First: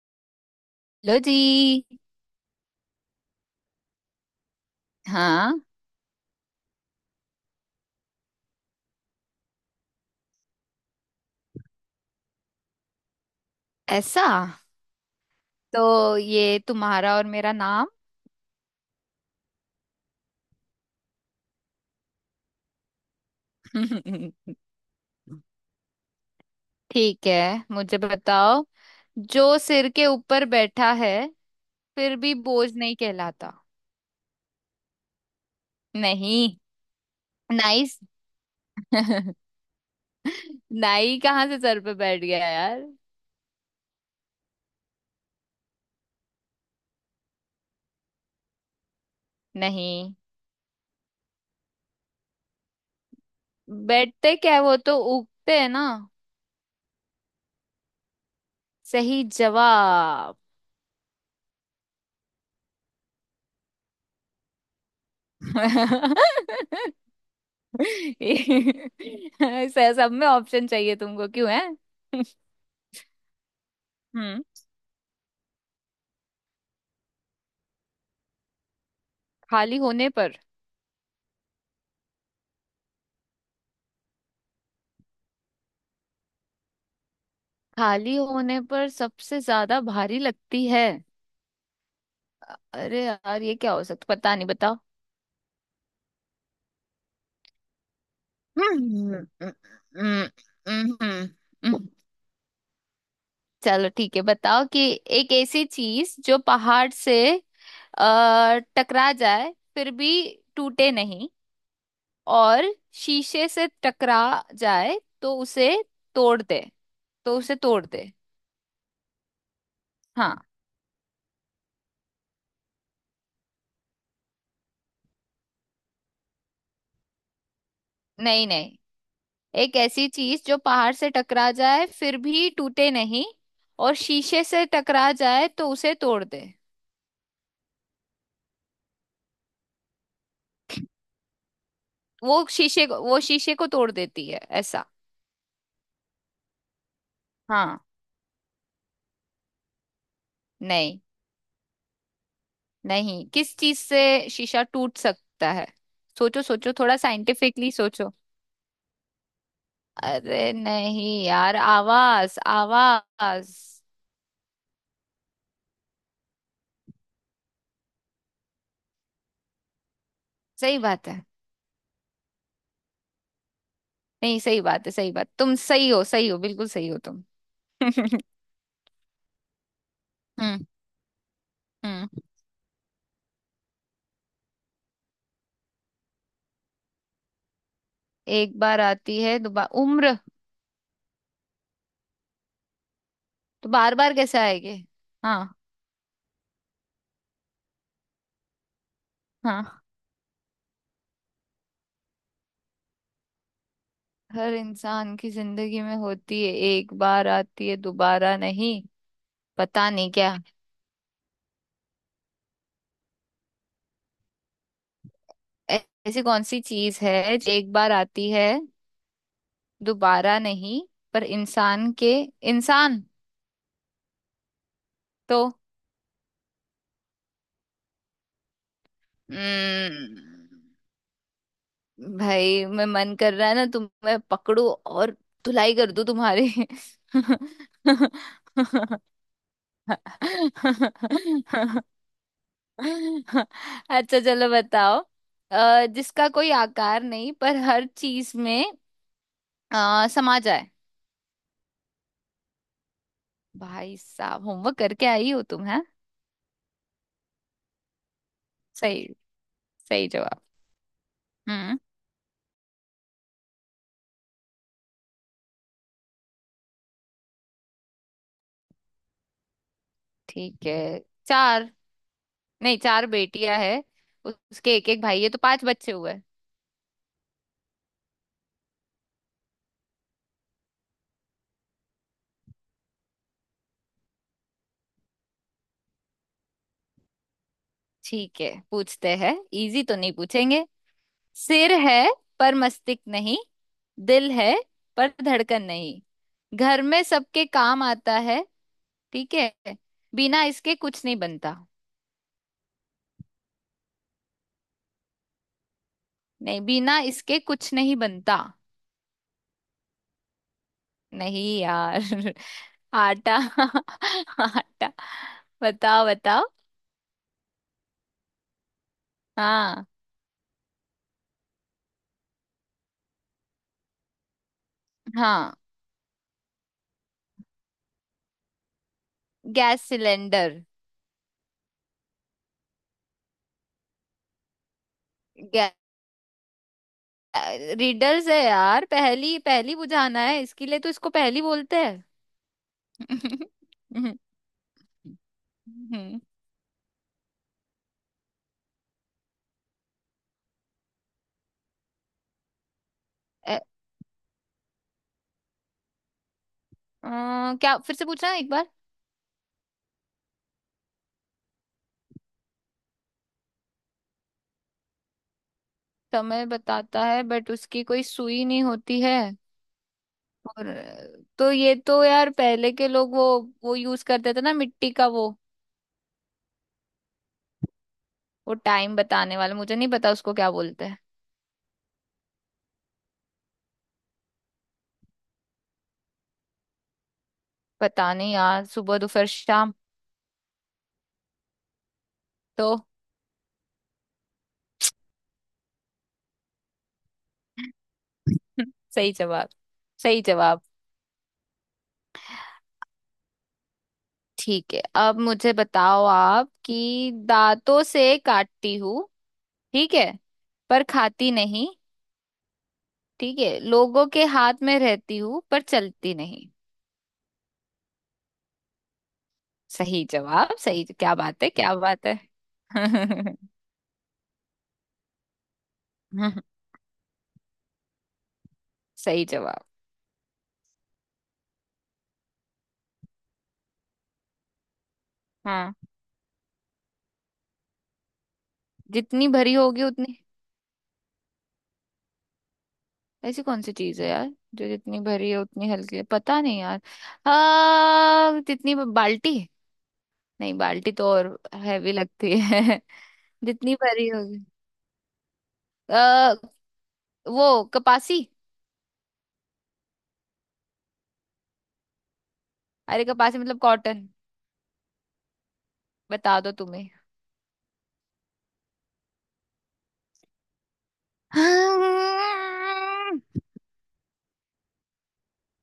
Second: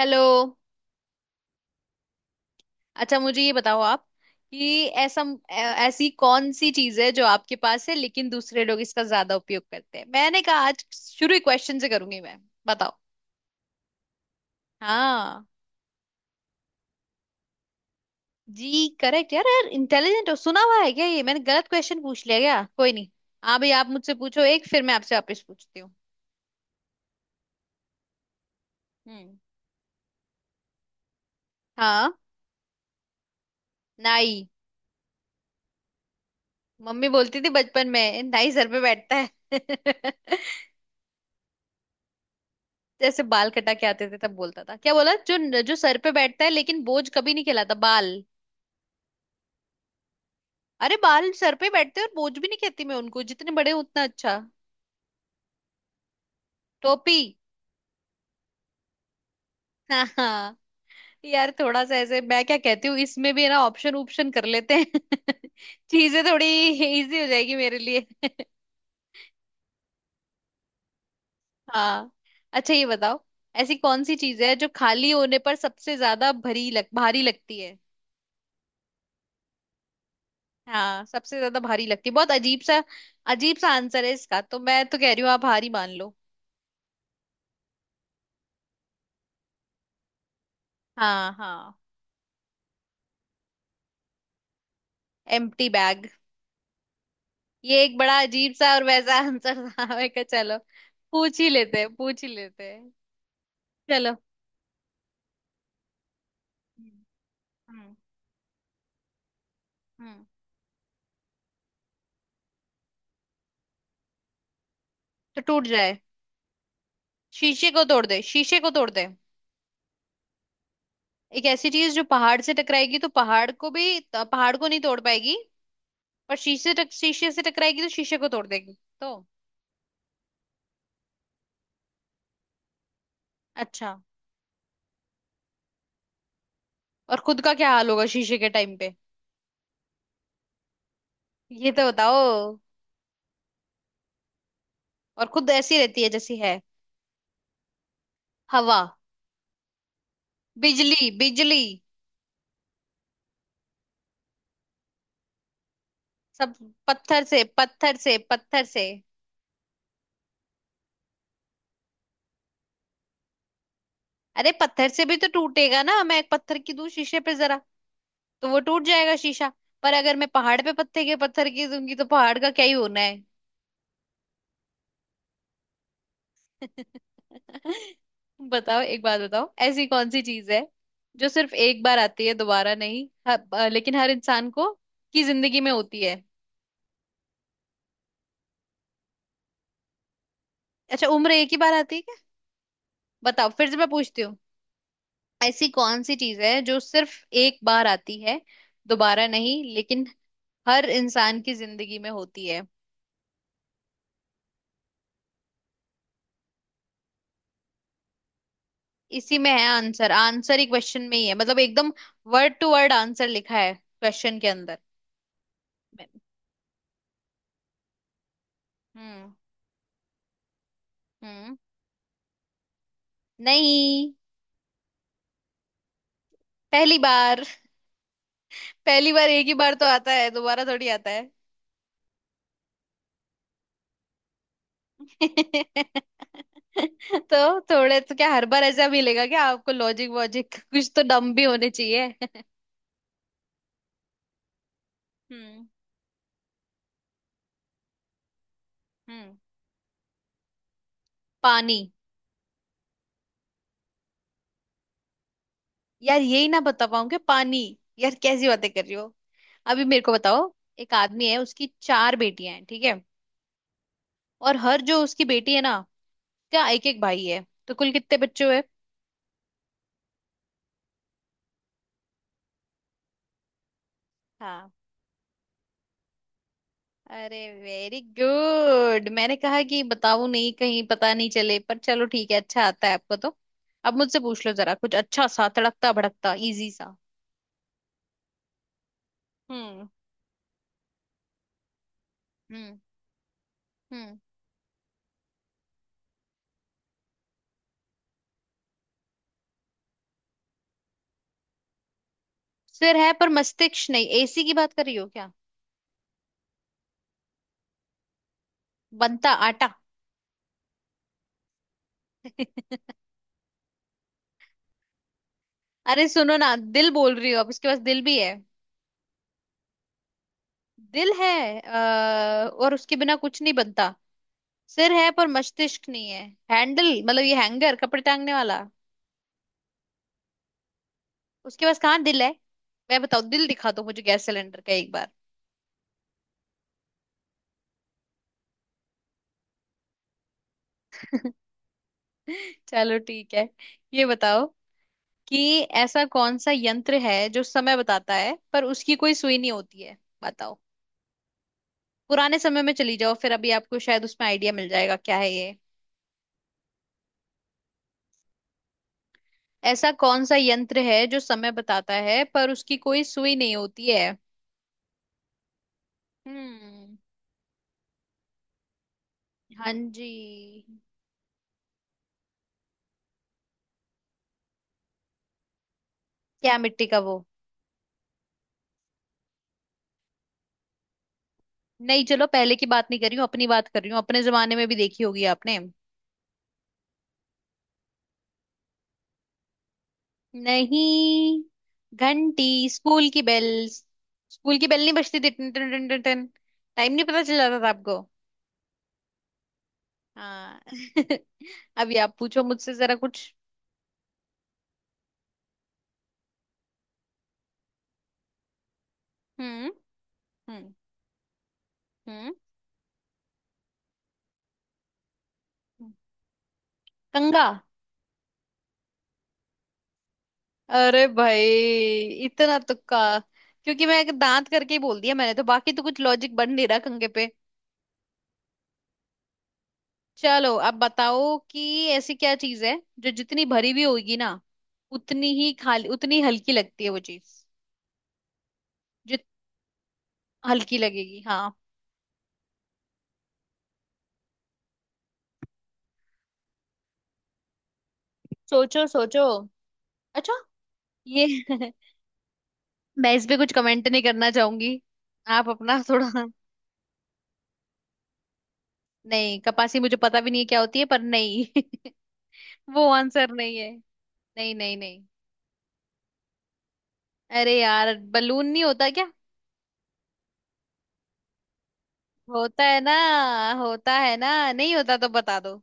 Hello. लो जी। अच्छा मुझे ये बताओ आप कि हाँ, ऐसी कौन सी चीज है जो आपके पास है लेकिन दूसरे लोग इसका ज्यादा उपयोग करते हैं। मैंने कहा आज शुरू ही क्वेश्चन से करूंगी मैं। बताओ। ऐसा हाँ तो ये तुम्हारा और मेरा नाम। जी, करेक्ट। यार यार, इंटेलिजेंट हो, सुना हुआ है क्या। ये मैंने गलत क्वेश्चन पूछ लिया क्या। कोई नहीं। हाँ भाई, आप मुझसे पूछो एक, फिर मैं आपसे वापस पूछती हूँ। ठीक है, मुझे बताओ, हम्म। जो सिर के ऊपर बैठा है हाँ। फिर भी बोझ नहीं कहलाता। नाई। नहीं। मम्मी बोलती थी बचपन नाइस। में नाई सर पे बैठता है। नाई कहाँ से सर पे बैठ गया यार। जैसे बाल कटा के आते थे तब बोलता था, क्या बोला, जो जो सर पे बैठता है लेकिन बोझ कभी नहीं कहलाता, बाल। नहीं, अरे बाल सर पे बैठते हैं और बोझ भी नहीं कहती मैं उनको, जितने बड़े हों उतना बैठते अच्छा। क्या है, वो तो उगते है ना। टोपी। सही हाँ जवाब। हाँ। यार थोड़ा सा ऐसे मैं क्या कहती हूँ, इसमें भी है ना, ऑप्शन ऑप्शन कर लेते हैं। चीजें थोड़ी इजी हो जाएगी मेरे लिए। ये- सब में ऑप्शन चाहिए तुमको क्यों है। हाँ। अच्छा ये बताओ, ऐसी कौन सी चीज हम्म है जो खाली होने पर सबसे ज्यादा भरी लग भारी लगती है। खाली होने पर। हाँ, सबसे ज्यादा भारी लगती है। बहुत अजीब सा आंसर है इसका, तो मैं तो कह रही हूँ आप हारी मान लो। खाली होने पर सबसे ज्यादा भारी लगती है। हाँ हाँ। अरे यार, ये क्या हो सकता, पता नहीं, बताओ। Empty bag. ये एक बड़ा अजीब सा और वैसा हम्म, आंसर था, मैं कहा हम्म, चलो हम्म, पूछ ही लेते हम्म। हैं पूछ ही लेते हैं। चलो चलो। ठीक है, बताओ कि एक ऐसी चीज जो पहाड़ हम्म। से हम्म। टकरा जाए फिर भी हम्म। टूटे नहीं, और शीशे से टकरा जाए तो तो टूट उसे जाए। तोड़ दे। तो उसे शीशे को तोड़ तोड़ दे। दे, शीशे को तोड़ दे। हाँ। एक ऐसी चीज जो पहाड़ से टकराएगी तो पहाड़ को भी तो पहाड़ को नहीं तोड़ पाएगी। पर शीशे से टकराएगी तो शीशे को तोड़ नहीं नहीं, देगी। तो। एक ऐसी चीज जो पहाड़ से टकरा जाए फिर भी टूटे नहीं, अच्छा। और शीशे से टकरा जाए तो उसे तोड़ दे। और खुद का क्या हाल होगा शीशे के टाइम पे, ये तो वो बताओ। शीशे को वो शीशे को तोड़ देती है ऐसा। और खुद ऐसी रहती है जैसी है। हाँ। हवा। नहीं बिजली बिजली। नहीं, किस चीज से शीशा टूट सकता है? सोचो सब। सोचो, थोड़ा पत्थर से, साइंटिफिकली पत्थर सोचो। से, पत्थर से। अरे नहीं यार, आवाज आवाज। अरे पत्थर से भी तो टूटेगा ना, मैं एक पत्थर की दूं शीशे पे जरा तो वो टूट जाएगा शीशा। पर अगर मैं पहाड़ पे सही बात है। पत्थर की दूंगी तो पहाड़ का क्या ही होना है। नहीं, सही बात है, सही बात, तुम सही हो, सही हो, बिल्कुल सही हो तुम। बताओ, एक बात बताओ, ऐसी कौन सी चीज है हम्म जो सिर्फ एक बार हम्म। आती है, दोबारा नहीं, लेकिन हर इंसान को की जिंदगी में होती है। एक बार आती है दोबारा उम्र। अच्छा, उम्र एक ही बार आती है क्या। बताओ, तो फिर से मैं बार बार पूछती हूँ। कैसे आएंगे। हाँ ऐसी कौन सी चीज है जो सिर्फ एक बार आती है दोबारा नहीं, हाँ, लेकिन हर इंसान की जिंदगी में होती है। हर इंसान की जिंदगी में होती है, एक बार आती है दोबारा नहीं। इसी में है पता नहीं आंसर, क्या। आंसर ही क्वेश्चन में ही है, मतलब एकदम वर्ड टू वर्ड आंसर लिखा है क्वेश्चन के अंदर। ऐ- ऐसी कौन सी चीज है जो एक बार आती है हम्म। दोबारा नहीं, पर हम्म। इंसान के इंसान नहीं। तो। पहली बार। पहली बार एक ही बार तो आता हम्म, है, दोबारा थोड़ी आता है। भाई, मैं मन कर रहा है ना तुम्हें पकड़ू और धुलाई कर दूं तुम्हारी। तो थोड़े तो क्या हर बार ऐसा मिलेगा क्या आपको, लॉजिक वॉजिक कुछ तो दम भी होने चाहिए। अच्छा, चलो बताओ, हम्म। जिसका कोई आकार नहीं पर हर चीज में हम्म। समा जाए। पानी। भाई साहब, होमवर्क करके आई हो तुम है। यार यही ना बता पाऊँ कि पानी, यार कैसी बातें कर रही सही, हो। अभी मेरे सही को जवाब। बताओ, एक आदमी है उसकी हम्म, चार बेटियां हैं, ठीक है, और हर जो उसकी बेटी है ना, क्या एक एक भाई है, तो कुल कितने बच्चे हुए। ठीक है। चार। नहीं, चार बेटियां है, हाँ। उसके एक एक भाई है तो पांच बच्चे हुए। अरे वेरी गुड, मैंने कहा कि बताऊं नहीं कहीं पता नहीं चले, पर चलो ठीक है, अच्छा आता है आपको तो। अब मुझसे पूछ लो जरा कुछ अच्छा सा तड़कता भड़कता इजी सा। ठीक है, पूछते हैं, इजी हम्म। तो नहीं पूछेंगे। सिर है पर हम्म। मस्तिष्क नहीं, हम्म। दिल है पर धड़कन नहीं, घर में सबके काम आता है, ठीक है, बिना इसके कुछ नहीं बनता। सिर है पर मस्तिष्क नहीं, एसी की बात कर रही हो क्या। नहीं, बिना इसके कुछ नहीं बनता। बनता आटा। नहीं यार। आटा। आटा। अरे बताओ सुनो बताओ। ना, दिल बोल रही हो, अब इसके पास दिल भी है। हाँ दिल है और उसके बिना कुछ नहीं बनता। सिर है पर हाँ, मस्तिष्क नहीं है। हैंडल मतलब ये हैंगर, कपड़े टांगने वाला। Gas cylinder. उसके पास कहाँ दिल है, मैं बताओ दिल दिखा दो मुझे गैस सिलेंडर का एक बार। गै... रीडर्स है यार, पहली पहली बुझाना है इसके लिए, तो इसको पहली बोलते हैं। चलो ठीक है। ये बताओ कि ऐसा हम्म कौन सा यंत्र है जो समय बताता है पर उसकी कोई सुई नहीं होती है। बताओ। पुराने समय में चली जाओ, फिर अभी ए- आपको शायद उसमें आइडिया मिल जाएगा क्या है। क्या, फिर से पूछना एक बार। ऐसा कौन सा यंत्र है जो समय बताता है पर उसकी कोई सुई नहीं होती है। समय हम्म। बताता है बट उसकी कोई सुई नहीं होती है, हाँ जी। और तो ये तो यार, पहले के लोग वो यूज करते थे ना मिट्टी का वो क्या मिट्टी का वो। वो टाइम बताने वाला, मुझे नहीं पता उसको क्या बोलते हैं। नहीं, चलो पहले की बात नहीं कर रही हूँ, अपनी बात कर रही हूँ, अपने जमाने में भी देखी होगी आपने। पता नहीं यार, सुबह दोपहर शाम नहीं। घंटी, तो। स्कूल की बेल। स्कूल की बेल नहीं बजती थी टन टन टन टन टन, टाइम नहीं पता चल जाता था आपको। सही जवाब, सही हाँ। जवाब। अभी आप पूछो मुझसे जरा कुछ। ठीक है, अब मुझे बताओ आप, कि दांतों से काटती हूँ, हम्म। ठीक है, हम्म। पर खाती नहीं, हम्म। ठीक है, लोगों के हाथ में रहती हूँ पर चलती नहीं। कंगा। सही जवाब, सही, अरे क्या भाई, बात है, क्या बात है। इतना तुक्का, क्योंकि मैं एक दांत करके ही बोल दिया मैंने तो, बाकी तो कुछ लॉजिक बन नहीं रहा कंगे पे। सही जवाब। चलो अब बताओ कि ऐसी क्या चीज है जो जितनी भरी हुई होगी ना, उतनी ही हाँ, खाली उतनी हल्की लगती है वो चीज। जित जितनी भरी होगी उतनी। हल्की लगेगी, हाँ। ऐसी कौन सी चीज है यार, जो जितनी भरी है उतनी हल्की है, पता नहीं यार। हाँ, जितनी सोचो सोचो। बाल्टी। अच्छा, नहीं, बाल्टी तो ये। और हैवी लगती है। मैं इस पे कुछ जितनी कमेंट नहीं भरी करना होगी चाहूंगी, आप अपना थोड़ा। आ, वो कपासी। नहीं कपासी मुझे पता भी नहीं है क्या होती है, पर नहीं। वो अरे, आंसर कपासी नहीं मतलब है। कॉटन, नहीं नहीं नहीं। बता दो तुम्हें। अरे यार बलून नहीं होता क्या, हाँ। होता है ना, होता है ना, नहीं होता तो बता दो।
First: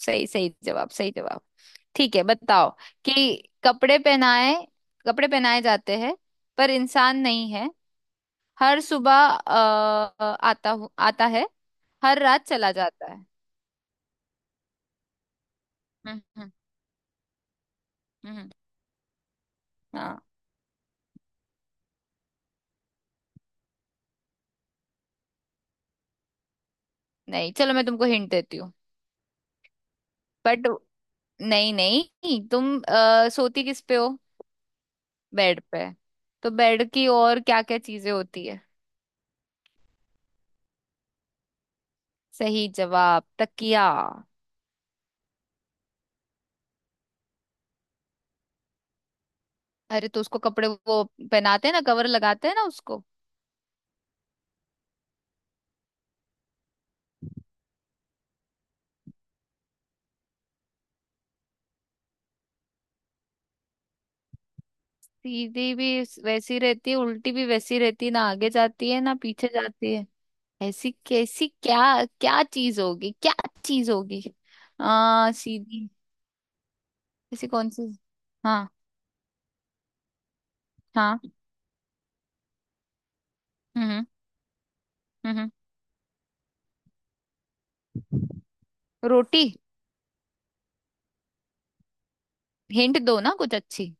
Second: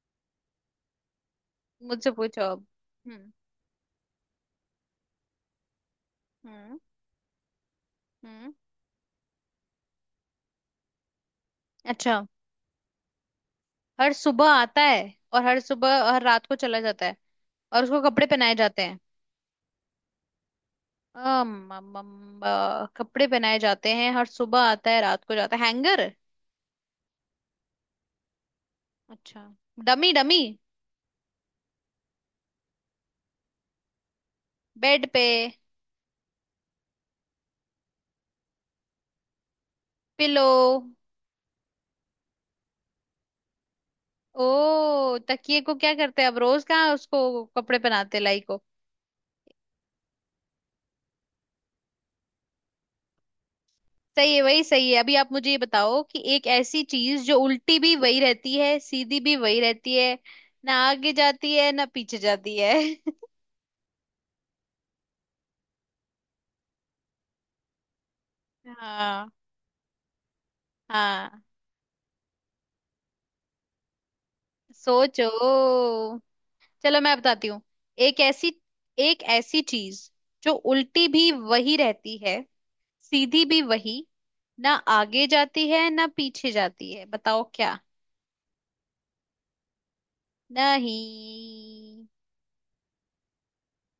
सही, सही जवाब, सही जवाब। मुझसे ठीक है, पूछो अब। बताओ कि हम्म। कपड़े पहनाए कपड़े पहनाए जाते हैं, पर हम्म। इंसान नहीं है, हम्म। हर सुबह अ, आता है, अच्छा, हर रात चला जाता है। हर सुबह आता है और हर सुबह हम्म हर रात हम्म को चला जाता है, और उसको कपड़े हम्म। पहनाए जाते हैं। हाँ। अम, अम, अम, अ, कपड़े पहनाए जाते हैं, हर सुबह आता है रात को जाता है, हैंगर। नहीं, चलो मैं तुमको हिंट देती हूँ। अच्छा, डमी डमी। बट नहीं नहीं, तुम सोती किस पे हो? बेड पे। बेड पे। तो बेड की और क्या क्या चीजें होती है? पिलो। सही जवाब, तकिया। ओ तकिए को क्या करते हैं अब रोज, कहाँ उसको कपड़े पहनाते हैं लाई को। अरे, तो उसको कपड़े वो पहनाते हैं ना, कवर लगाते हैं ना उसको। सही है, वही सही है। अभी आप मुझे ये बताओ कि एक ऐसी चीज जो उल्टी भी वही रहती है सीधी भी वही रहती है, ना आगे जाती है ना पीछे जाती है। सीधी भी वैसी रहती है, उल्टी भी वैसी रहती है, ना आगे जाती है ना हाँ पीछे जाती है। ऐसी हाँ। कैसी क्या? क्या चीज होगी, क्या चीज होगी? सोचो। आ सीधी। चलो मैं ऐसी बताती हूँ। कौन सी? एक ऐसी हाँ एक ऐसी चीज जो उल्टी हाँ। भी वही रहती है सीधी भी वही, हम्म ना आगे हम्म हम्म। जाती है ना पीछे जाती है, बताओ क्या। रोटी? नहीं। हिंट दो ना कुछ अच्छी।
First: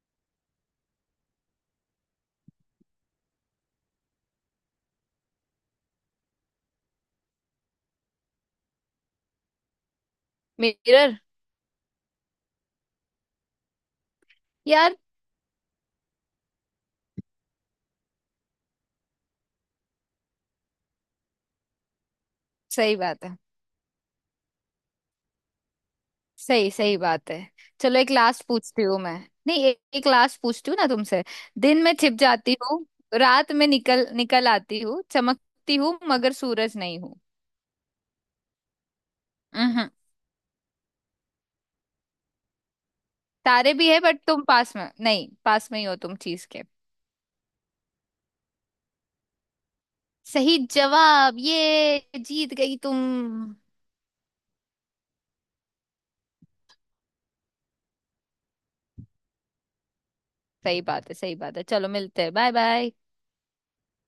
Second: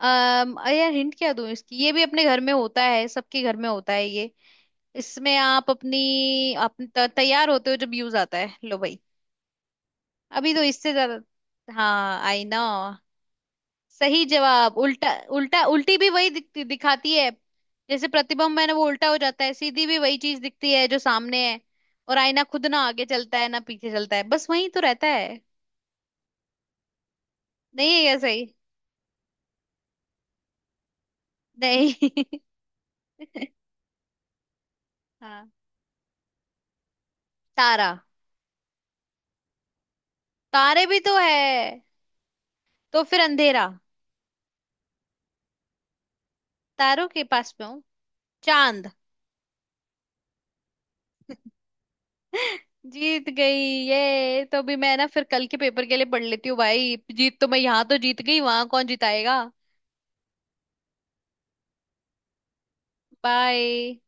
अम अरे यार हिंट क्या दूं इसकी, ये भी अपने घर में होता है, सबके घर में होता है ये। इसमें आप अपनी आप तैयार होते हो जब यूज आता है, लो भाई। अभी तो इससे मिरर। ज्यादा। हाँ आई नो। सही जवाब, यार, उल्टा उल्टा, उल्टी भी वही दिखती दिखाती है। जैसे प्रतिबिंब है ना वो उल्टा हो जाता है, सीधी भी वही चीज दिखती है जो सामने है। और आईना खुद ना सही आगे बात है, चलता है ना पीछे चलता है, बस वही तो रहता है। सही सही बात है। नहीं चलो है एक क्या सही। लास्ट पूछती हूँ मैं। नहीं, एक लास्ट पूछती हूँ ना तुमसे। दिन में नहीं। छिप जाती हूँ, रात में निकल निकल आती हूँ, हाँ। चमकती हूँ मगर सूरज नहीं हूँ। तारा। हम्म हम्म। तारे भी तो है, तो फिर अंधेरा। तारे भी है, बट तुम पास में नहीं, पास में ही हो तुम चीज के। तारों के पास में हूँ। चांद। सही जवाब, ये जीत गई तुम। जीत गई। ये तो अभी मैं ना फिर कल के पेपर के लिए पढ़ लेती हूँ भाई, जीत तो मैं यहाँ तो जीत गई, वहां कौन जिताएगा। सही बात है, सही बात है, चलो मिलते हैं। Bye bye. बाय।